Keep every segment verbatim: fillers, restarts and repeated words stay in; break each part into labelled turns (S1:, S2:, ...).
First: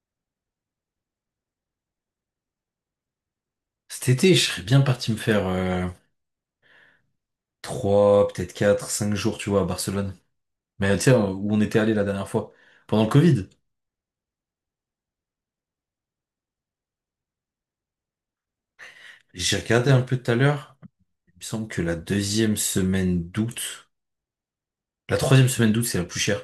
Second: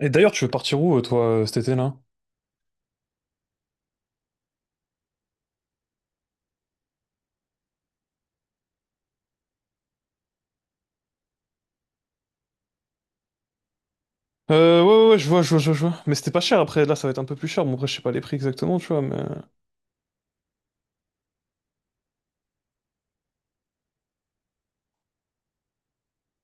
S1: Et d'ailleurs, tu veux partir où, euh, toi, euh, cet été, là?
S2: Cet été, je serais bien parti me faire euh, trois, peut-être quatre, cinq jours, tu vois, à Barcelone. Mais tu sais, euh, où on était allé la dernière fois, pendant le Covid.
S1: Euh, ouais, ouais, ouais, je vois, je vois, je vois. je vois. Mais c'était pas cher, après, là, ça va être un peu plus cher. Bon, après, je sais pas les prix exactement, tu vois, mais...
S2: J'ai regardé un peu tout à l'heure. Il me semble que la deuxième semaine d'août, la troisième semaine d'août, c'est la plus chère.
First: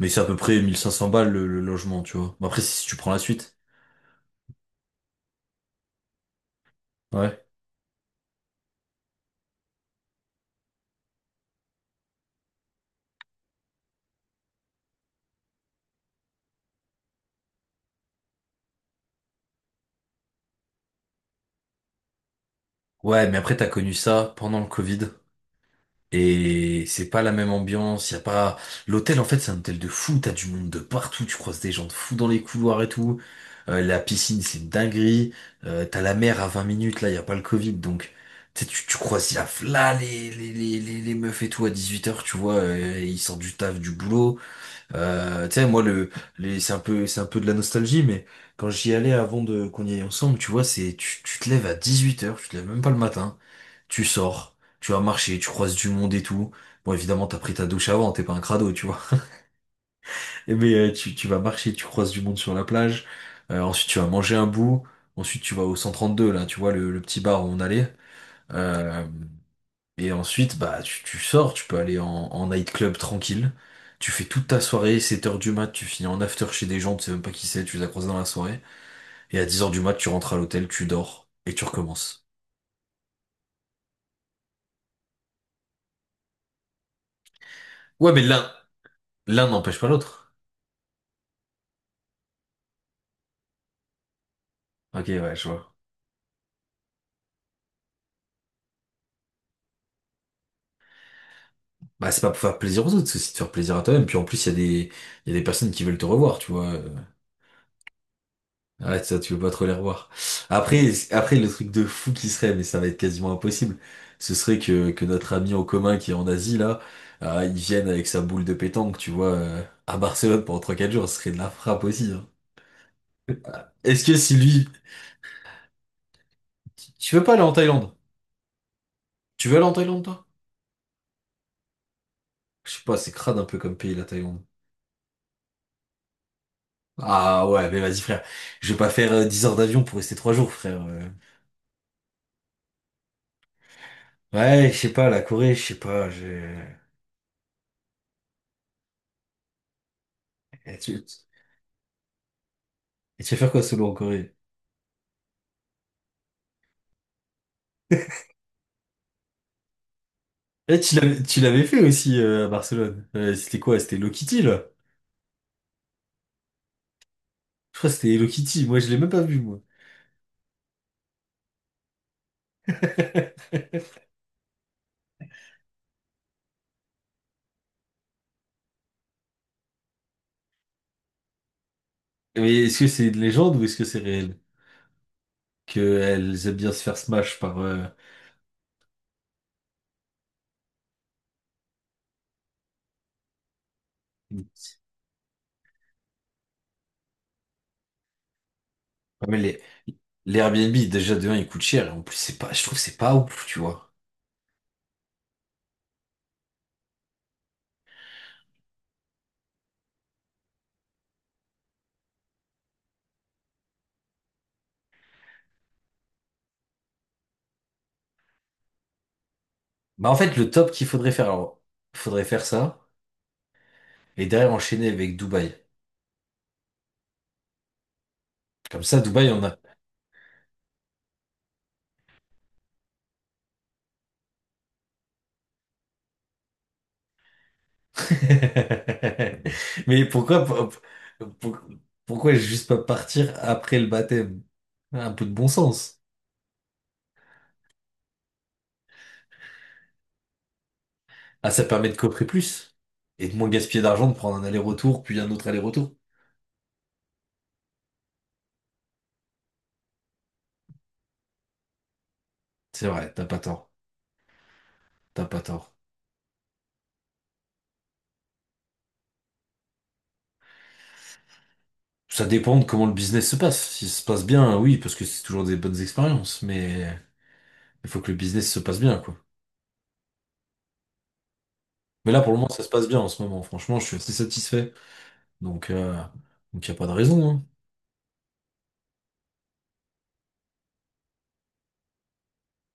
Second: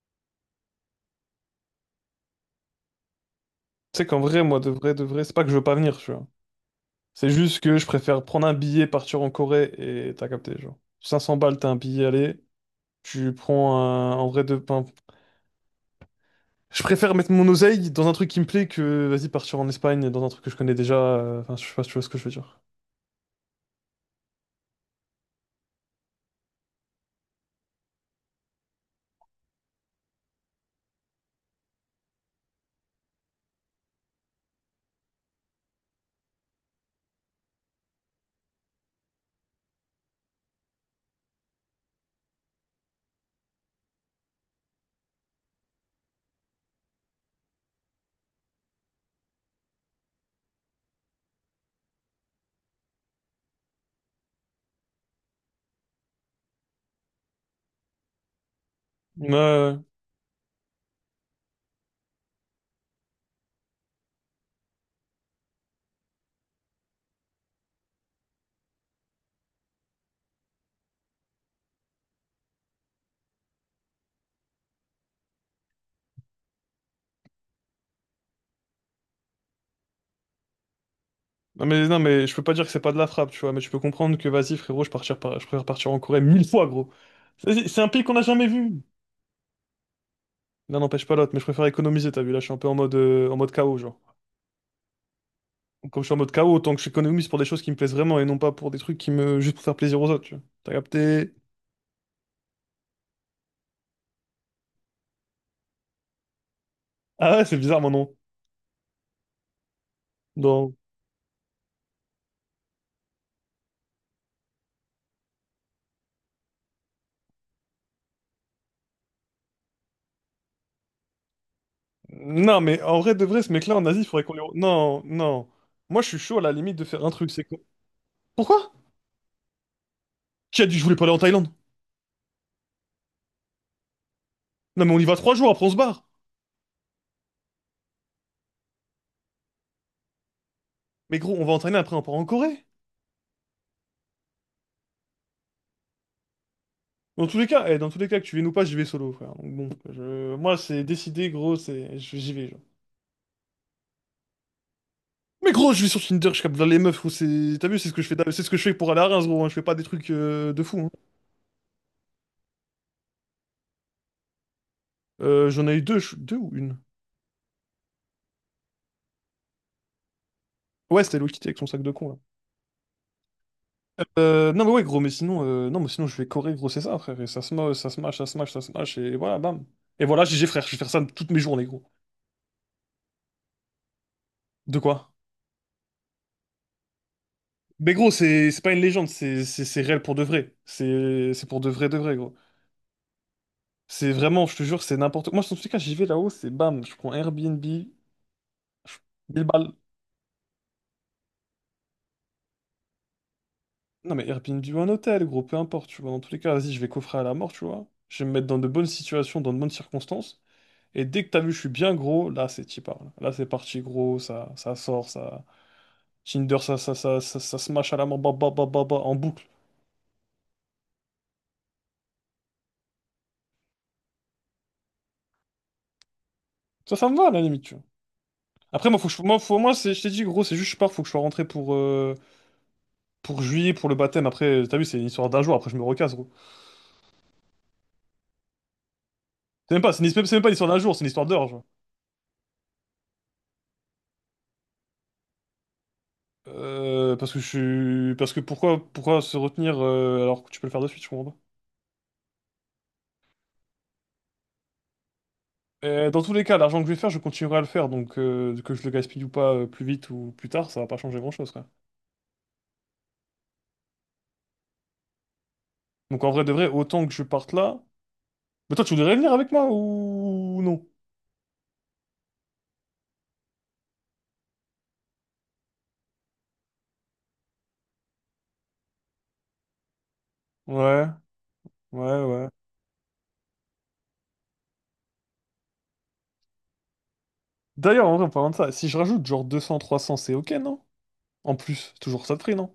S2: Mais c'est à peu près mille cinq cents balles le, le logement, tu vois. Bon, après, si tu prends la suite.
S1: Tu sais qu'en vrai, moi, de vrai, de vrai, c'est pas que je veux pas venir, tu vois. C'est
S2: Ouais.
S1: juste que je préfère prendre un billet, partir en Corée, et t'as capté, genre. cinq cents balles, t'as un billet aller, tu prends un... En vrai, de... pain. je préfère mettre mon oseille dans un truc qui me plaît que, vas-y, partir en Espagne, dans un truc que je connais déjà. euh, Enfin, je sais pas si tu vois ce que je veux dire.
S2: Ouais, mais après, t'as connu ça pendant le Covid. Et c'est pas la même ambiance, y a pas... L'hôtel, en fait, c'est un hôtel de fou, t'as du monde de partout, tu croises des gens de fous dans les couloirs et tout. Euh, la piscine, c'est une dinguerie. Euh, t'as la mer à vingt minutes, là, y a pas le Covid, donc... Tu, sais, tu tu croises y a là les, les, les, les, les meufs et tout à dix-huit heures tu vois, euh, ils sortent du taf, du boulot. Euh, tu sais, moi, le, les, c'est un peu, c'est un peu de la nostalgie, mais quand j'y allais avant de qu'on y aille ensemble, tu vois, c'est, tu, tu te lèves à dix huit heures tu te lèves même pas le matin, tu sors, tu vas marcher, tu croises du monde et tout. Bon, évidemment, t'as pris ta douche avant, t'es pas un crado, tu vois.
S1: Ouais, ouais, ouais.
S2: Et Mais euh, tu, tu vas marcher, tu croises du monde sur la plage, euh, ensuite tu vas manger un bout, ensuite tu vas au cent trente-deux là, tu vois, le, le petit bar où on allait. Euh, et ensuite, bah, tu, tu sors, tu peux aller en, en nightclub tranquille. Tu fais toute ta soirée, sept heures du mat, tu finis en after chez des gens, tu sais même pas qui c'est, tu les as croisés dans la soirée. Et à dix heures du mat, tu rentres à l'hôtel, tu dors, et tu
S1: Non mais, non
S2: recommences.
S1: mais je peux pas dire que c'est pas de la frappe, tu vois, mais je peux comprendre que vas-y frérot, je partirais par- je préfère partir en Corée mille fois gros. C'est c'est un pays
S2: Ouais,
S1: qu'on n'a
S2: mais
S1: jamais
S2: l'un,
S1: vu.
S2: l'un n'empêche pas l'autre.
S1: L'un n'empêche pas l'autre, mais je préfère économiser, t'as vu, là je suis un peu en mode, euh, en mode K O, genre.
S2: Ok, ouais, je vois.
S1: Comme je suis en mode K O, autant que j'économise pour des choses qui me plaisent vraiment et non pas pour des trucs qui me... juste pour faire plaisir aux autres, tu vois. T'as capté?
S2: Bah, c'est pas pour faire plaisir aux autres, c'est aussi de faire plaisir à toi-même. Puis en plus, il y a des, il y a des personnes qui veulent te revoir, tu vois. euh.
S1: Ah ouais, c'est bizarre mon nom.
S2: Ouais, ça, tu veux pas trop les revoir.
S1: Non.
S2: Après, après, le truc de fou qui serait, mais ça va être quasiment impossible, ce serait que, que notre ami en commun qui est en Asie, là, euh, il vienne avec sa boule de pétanque, tu vois, euh, à Barcelone pendant trois quatre jours, ce serait de la frappe aussi, hein.
S1: Non mais en vrai de vrai, ce mec-là en Asie, il
S2: Est-ce que
S1: faudrait qu'on
S2: si
S1: le...
S2: lui...
S1: Non, non. Moi je suis chaud à la limite de
S2: Tu
S1: faire un
S2: tu veux
S1: truc,
S2: pas aller
S1: c'est
S2: en
S1: quoi?
S2: Thaïlande?
S1: Pourquoi?
S2: Tu veux aller en Thaïlande, toi?
S1: Qui a dit que je voulais pas aller en Thaïlande?
S2: Je sais pas, c'est crade un peu comme pays, la Thaïlande.
S1: Non mais on y va trois jours, après on se barre.
S2: Ah ouais, mais vas-y, frère. Je vais pas faire euh, dix heures d'avion pour rester trois jours, frère. euh.
S1: Mais gros, on va en Thaïlande, après on part en Corée.
S2: Ouais, je sais pas, la Corée, je sais pas, j'ai...
S1: Dans tous les cas, eh, dans tous les cas, que tu viennes ou pas, j'y vais solo, frère. Donc bon, je... moi,
S2: Et
S1: c'est
S2: tu...
S1: décidé, gros, c'est... je- J'y vais, genre.
S2: Et tu vas faire quoi solo en Corée?
S1: Mais gros, je vais sur Tinder, je capte dans les meufs, gros, c'est... T'as vu, c'est ce que je fais, c'est ce que je fais pour aller à Reims, gros, hein. Je fais pas des trucs euh, de fou,
S2: Eh,
S1: hein.
S2: tu l'avais, tu l'avais fait aussi euh, à Barcelone. Euh, c'était quoi? C'était Hello Kitty, là?
S1: Euh, j'en ai eu deux, je- deux ou une?
S2: Je crois que c'était Hello Kitty. Moi, je l'ai même pas vu, moi.
S1: Ouais, c'était Hello Kitty avec son sac de con, là. Euh, non, mais ouais, gros, mais sinon, euh, non, mais sinon, je vais corée, gros, c'est ça, frère. Et ça se moche, ça se mâche, ça se mâche, ça se mâche, et voilà, bam. Et voilà, G G, frère, je vais faire ça toutes mes journées, gros.
S2: Mais est-ce que c'est une légende ou est-ce que c'est réel?
S1: De quoi?
S2: Qu'elles aiment bien se faire smash par... euh,
S1: Mais gros, c'est c'est pas une légende, c'est c'est- c'est réel pour de vrai. C'est c'est pour de vrai, de vrai, gros. C'est vraiment, je te jure, c'est n'importe quoi. Moi, dans tous les cas, j'y vais là-haut, c'est bam, je prends Airbnb, je...
S2: Ah, mais
S1: mille
S2: les,
S1: balles.
S2: les Airbnb, déjà, de un, ils coûtent cher. Et en plus, c'est pas, je trouve que c'est pas ouf, tu vois.
S1: Non, mais Airbnb ou un hôtel, gros, peu importe, tu vois. Dans tous les cas, vas-y, je vais coffrer à la mort, tu vois. Je vais me mettre dans de bonnes situations, dans de bonnes circonstances. Et dès que t'as vu, je suis bien gros, là, c'est t'y parles. Là, c'est parti, gros, ça, ça sort, ça. Tinder, ça, ça, ça, ça, ça smash à la mort, bah, bah, bah, bah, bah, en boucle.
S2: Bah, en fait, le top qu'il faudrait faire, alors, il faudrait faire ça et derrière enchaîner avec Dubaï.
S1: Ça, ça me va, à la limite, tu vois.
S2: Comme
S1: Après, moi,
S2: ça,
S1: faut que je...
S2: Dubaï,
S1: moi,
S2: on a,
S1: faut... moi c'est... je t'ai dit, gros, c'est juste, je pars, faut que je sois rentré pour, euh, pour juillet, pour le baptême. Après, t'as vu, c'est une histoire d'un jour, après, je me recasse, gros. C'est même pas, c'est
S2: Mais
S1: une- c'est même
S2: pourquoi,
S1: pas une histoire
S2: pour-
S1: d'un jour, c'est une histoire d'heures,
S2: pour-
S1: genre.
S2: pourquoi juste pas partir après le baptême? Un peu de bon sens.
S1: Euh, parce que je suis... Parce que pourquoi, pourquoi se retenir euh, alors que tu peux le faire de suite, je comprends pas.
S2: Ah, ça permet de coffrer plus et de moins gaspiller d'argent, de prendre un aller-retour, puis un autre aller-retour.
S1: Euh, dans tous les cas, l'argent que je vais faire, je continuerai à le faire, donc euh, que je le gaspille ou pas euh, plus vite ou plus tard, ça va pas changer grand-chose, quoi.
S2: C'est vrai, t'as pas tort. T'as pas tort.
S1: Donc en vrai de vrai, autant que je parte là... Mais toi, tu voudrais venir avec moi ou non?
S2: Ça dépend de comment le business se passe. Si ça se passe bien, oui, parce que c'est toujours des bonnes expériences, mais il faut que le business se passe bien, quoi.
S1: Ouais,
S2: Mais là,
S1: ouais,
S2: pour le
S1: ouais.
S2: moment, ça se passe bien en ce moment. Franchement, je suis assez satisfait. Donc, euh, donc y a pas de raison, hein.
S1: D'ailleurs, en vrai, en parlant de ça, si je rajoute genre deux cents, trois cents c'est ok, non? En plus, toujours ça de prix, non?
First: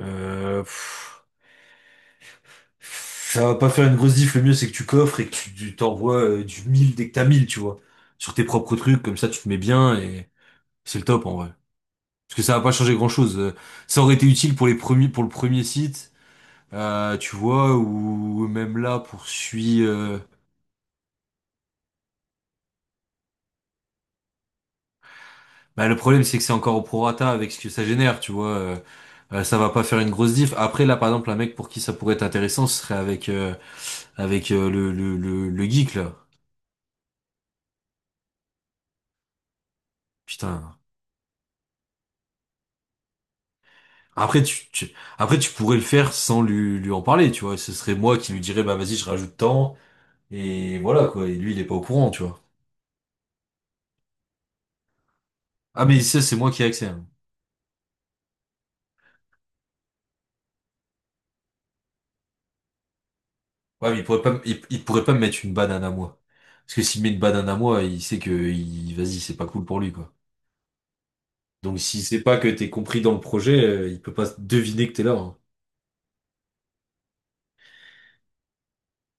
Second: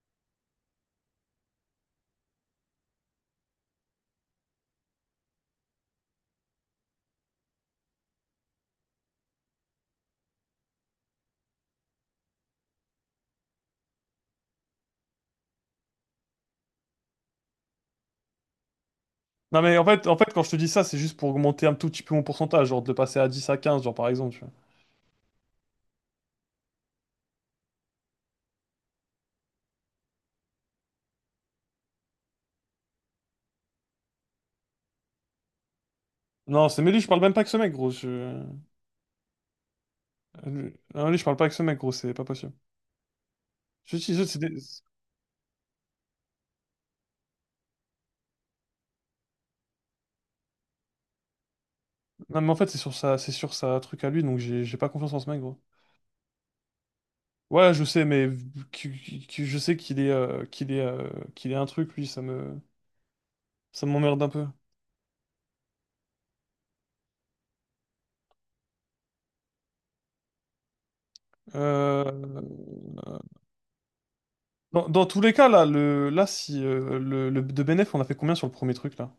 S2: Euh, pff. Ça va pas faire une grosse diff, le mieux c'est que tu coffres et que tu tu t'envoies euh, du mille dès que t'as mille tu vois. Sur tes propres trucs, comme ça tu te mets bien et c'est le top en vrai. Parce que ça va pas changer grand-chose. Euh, Ça aurait été utile pour les premiers, pour le premier site, euh, tu vois, ou même là
S1: Non mais
S2: poursuit.
S1: en fait, en
S2: Euh...
S1: fait, quand je te dis ça, c'est juste pour augmenter un tout petit peu mon pourcentage, genre de passer à dix à quinze genre par exemple.
S2: Bah, le problème c'est que c'est encore au prorata avec ce que ça génère, tu vois. euh, euh, ça va pas faire une grosse diff. Après là, par exemple, un mec pour qui ça pourrait être intéressant, ce serait avec euh, avec euh, le, le le le geek là.
S1: Non, c'est mais lui, je parle même pas avec ce mec, gros. Je...
S2: Putain.
S1: Non, lui, je parle pas avec ce mec, gros, c'est pas possible. Je dis, je- c'est
S2: Après
S1: des-
S2: tu, tu- après tu pourrais le faire sans lui lui en parler, tu vois. Ce serait moi qui lui dirais bah vas-y je rajoute tant et voilà quoi. Et lui il est pas au courant, tu
S1: Non,
S2: vois.
S1: mais en fait, c'est sur sa, c'est sur sa truc à lui, donc j'ai j'ai pas confiance en ce mec, gros.
S2: Ah mais ça c'est moi qui ai accès, hein.
S1: Ouais, je sais, mais qui- qui- qui- je sais qu'il est, euh, qu'il est, euh, qu'il est un truc, lui, ça me, ça
S2: Ouais mais il
S1: m'emmerde
S2: pourrait
S1: un
S2: pas me-
S1: peu.
S2: il, il pourrait pas me mettre une banane à moi. Parce que s'il met une banane à moi, il sait que il vas-y c'est pas cool pour lui quoi. Donc s'il sait pas
S1: Euh,
S2: que t'es compris dans le projet, euh, il peut pas
S1: Dans,
S2: deviner que t'es
S1: dans
S2: là,
S1: tous les
S2: hein.
S1: cas, là, le, là, si euh, le, le- de bénéf, on a fait combien sur le premier truc, là?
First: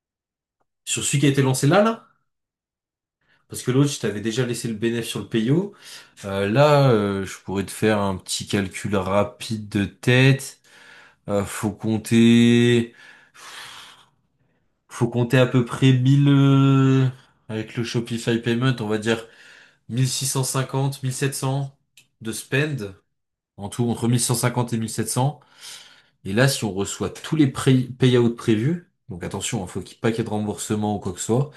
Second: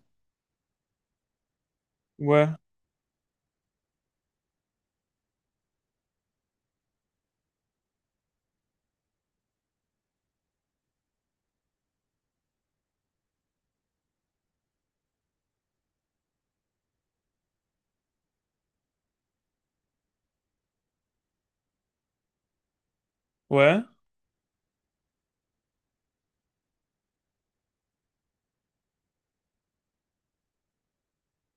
S2: Sur celui qui a été lancé là là,
S1: Ouais,
S2: parce que l'autre je t'avais déjà laissé le bénéfice sur le payo. Euh, là euh, je pourrais te faire un petit calcul rapide de tête. Euh, faut compter, faut compter à peu près mille, euh, avec le Shopify Payment, on va dire mille six cent cinquante, mille sept cents de spend, en
S1: ouais,
S2: tout entre mille cent cinquante et mille sept cents. Et là, si on reçoit tous les pré- payouts prévus, donc attention, hein, faut qu'il n'y ait pas qu'il y ait de remboursement ou quoi que ce soit,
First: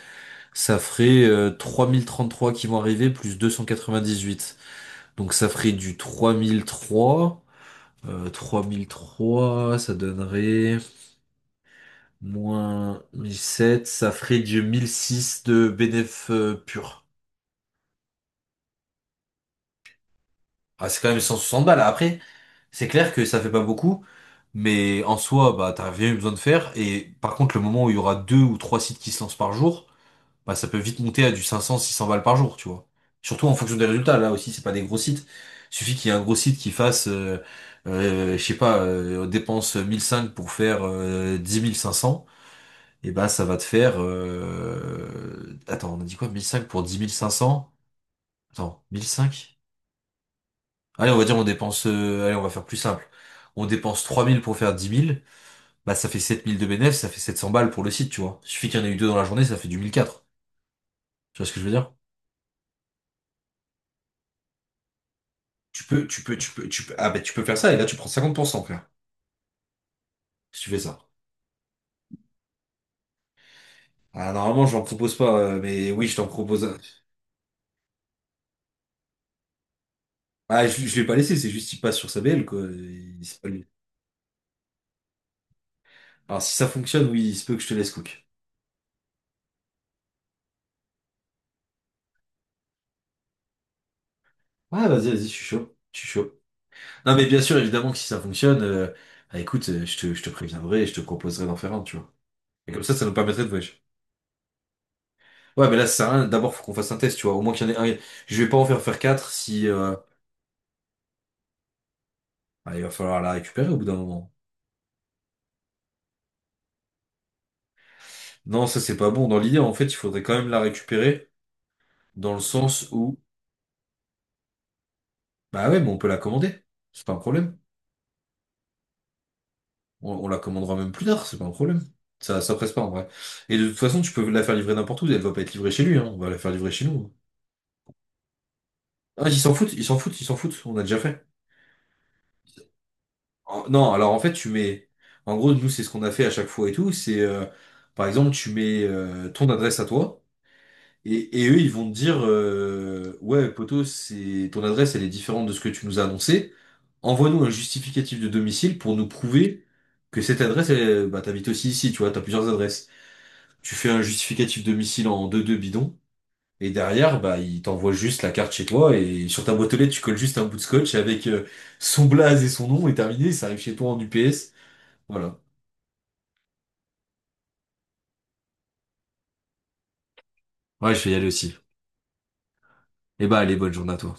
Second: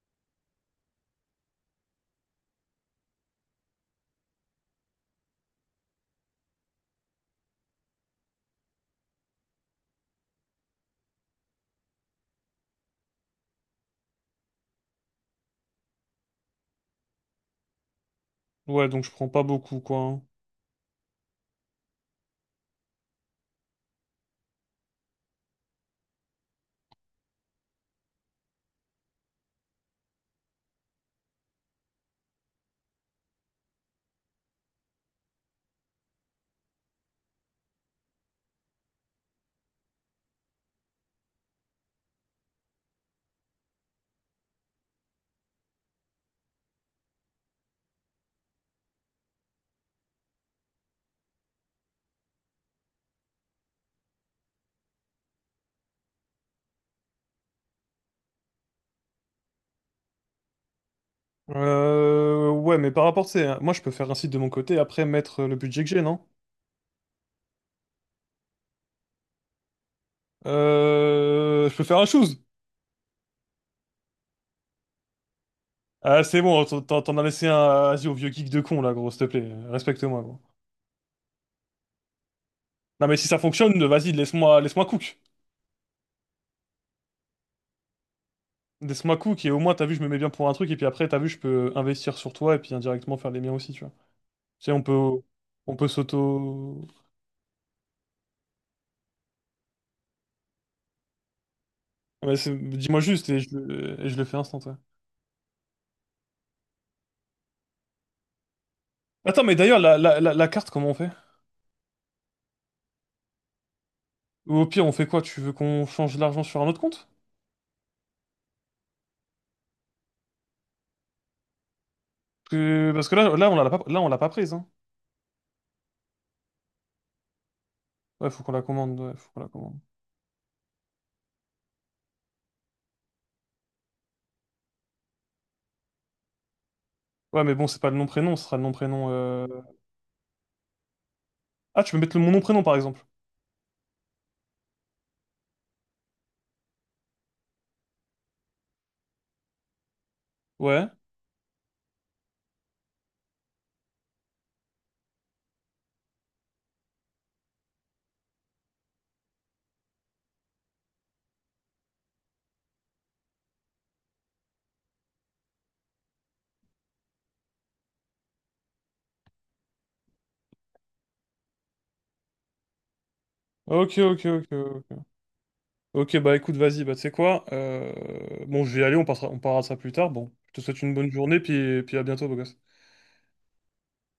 S2: ça ferait euh, trois mille trente-trois qui vont arriver plus deux cent quatre-vingt-dix-huit. Donc ça ferait du trois mille trois, euh, trois mille trois, ça donnerait... Moins mille sept, ça ferait du mille six de bénéf euh, pur.
S1: ouais, donc je prends pas beaucoup, quoi. Hein.
S2: Ah, c'est quand même cent soixante balles. Après, c'est clair que ça fait pas beaucoup, mais en soi, bah, t'as rien eu besoin de faire. Et par contre, le moment où il y aura deux ou trois sites qui se lancent par jour, bah, ça peut vite monter à du cinq cents, six cents balles par jour, tu vois. Surtout en fonction des résultats. Là aussi, c'est pas des gros sites. Suffit qu'il y ait un gros site qui fasse, euh, euh, je sais pas, euh, dépense mille cinq pour faire euh, dix mille cinq cents. Et bah ça va te faire... euh, Attends, on a dit quoi? mille cinq pour dix mille cinq cents? Attends, mille cinq? Allez, on va dire on dépense... euh, Allez, on va faire plus simple. On dépense trois mille pour faire dix mille. Bah ça fait sept mille de bénéfice, ça fait sept cents balles pour le site, tu vois. Suffit qu'il y en ait eu deux dans la journée, ça fait du mille quatre. Tu vois ce que je veux dire?
S1: Euh, ouais, mais par rapport, tu sais, hein, moi je peux faire un site de mon côté, après mettre le budget
S2: Tu
S1: que j'ai,
S2: peux,
S1: non?
S2: tu peux, tu peux, tu peux. Ah bah tu peux faire ça et là tu prends cinquante pour cent, frère. Si tu fais ça.
S1: Euh, je peux faire un chose.
S2: Ah normalement je j'en propose pas, euh, mais oui je
S1: Ah,
S2: t'en
S1: c'est bon,
S2: propose, un.
S1: t'en t'en- t'en as laissé un, euh, vas-y, au vieux geek de con, là, gros, s'il te plaît, respecte-moi, gros.
S2: Ah je, je l'ai pas laissé, c'est juste il passe sur sa B L quoi.
S1: Non, mais
S2: Il-
S1: si ça
S2: c'est pas lui.
S1: fonctionne, vas-y, laisse-moi, laisse-moi cook.
S2: Alors si ça fonctionne, oui, il se peut que je te laisse cook.
S1: Laisse-moi cook, et au moins, t'as vu, je me mets bien pour un truc, et puis après, t'as vu, je peux investir sur toi, et puis indirectement faire les miens aussi, tu vois. Tu sais, on
S2: Ouais, vas-y,
S1: peut,
S2: vas-y, je suis
S1: on
S2: chaud.
S1: peut
S2: Je suis chaud.
S1: s'auto...
S2: Non, mais bien sûr, évidemment que si ça fonctionne, euh, bah, écoute, euh, je te, je te préviendrai et je te proposerai d'en faire un, tu vois.
S1: Ouais, c'est-
S2: Et comme ça,
S1: dis-moi
S2: ça nous
S1: juste, et
S2: permettrait de
S1: je,
S2: voyager.
S1: le- et je le fais instant, ouais.
S2: Ouais, mais là, ça sert à rien. D'abord, faut qu'on fasse un test, tu vois. Au moins qu'il y en ait un. Je vais pas en faire faire quatre
S1: Attends, mais
S2: si,
S1: d'ailleurs,
S2: euh,
S1: la, la, la, la carte, comment on fait?
S2: ah, il va falloir la récupérer au bout d'un moment.
S1: Ou au pire, on fait quoi? Tu veux qu'on change l'argent sur un autre compte?
S2: Non, ça, c'est pas bon. Dans l'idée, en fait, il faudrait quand même la récupérer dans le
S1: Que-
S2: sens
S1: Parce que
S2: où,
S1: là, là, on l'a pas, là, on l'a pas prise, hein.
S2: bah ouais, mais on peut la commander. C'est pas un problème.
S1: Ouais, faut qu'on la commande, ouais, faut qu'on la commande.
S2: On, on la commandera même plus tard, c'est pas un problème. Ça, ça presse pas, en vrai. Et de toute façon, tu peux la faire livrer n'importe où. Elle va pas être livrée chez lui, hein. On va la faire livrer chez nous, hein.
S1: Ouais, mais bon, c'est pas le nom prénom, ce sera le nom prénom.
S2: Ah, ils
S1: Euh,
S2: s'en foutent, ils s'en foutent, ils s'en foutent, on a déjà fait.
S1: ah, tu peux mettre le, mon nom prénom par exemple.
S2: En- non, alors en fait, tu mets. En gros, nous, c'est ce qu'on a fait à chaque fois et tout. C'est euh, par exemple, tu mets euh, ton adresse à toi.
S1: Ouais.
S2: Et, et eux, ils vont te dire euh, ouais, poto, c'est ton adresse, elle est différente de ce que tu nous as annoncé. Envoie-nous un justificatif de domicile pour nous prouver que cette adresse, elle, bah, t'habites aussi ici, tu vois, t'as plusieurs adresses. Tu fais un justificatif domicile en deux 2 bidon. Et derrière, bah, il t'envoie juste la carte chez toi et sur ta boîte aux lettres, tu colles juste un bout de scotch avec euh, son blaze et son nom et terminé, ça arrive chez toi
S1: Ok,
S2: en
S1: ok, ok,
S2: U P S.
S1: ok.
S2: Voilà.
S1: Ok, bah écoute, vas-y, bah tu sais quoi, euh, bon, je vais y aller, on passera, on parlera de ça plus tard. Bon, je te souhaite une
S2: Ouais, je
S1: bonne
S2: vais y aller
S1: journée,
S2: aussi.
S1: puis, puis à bientôt, beau gosse.
S2: Et bah, allez, bonne journée à toi.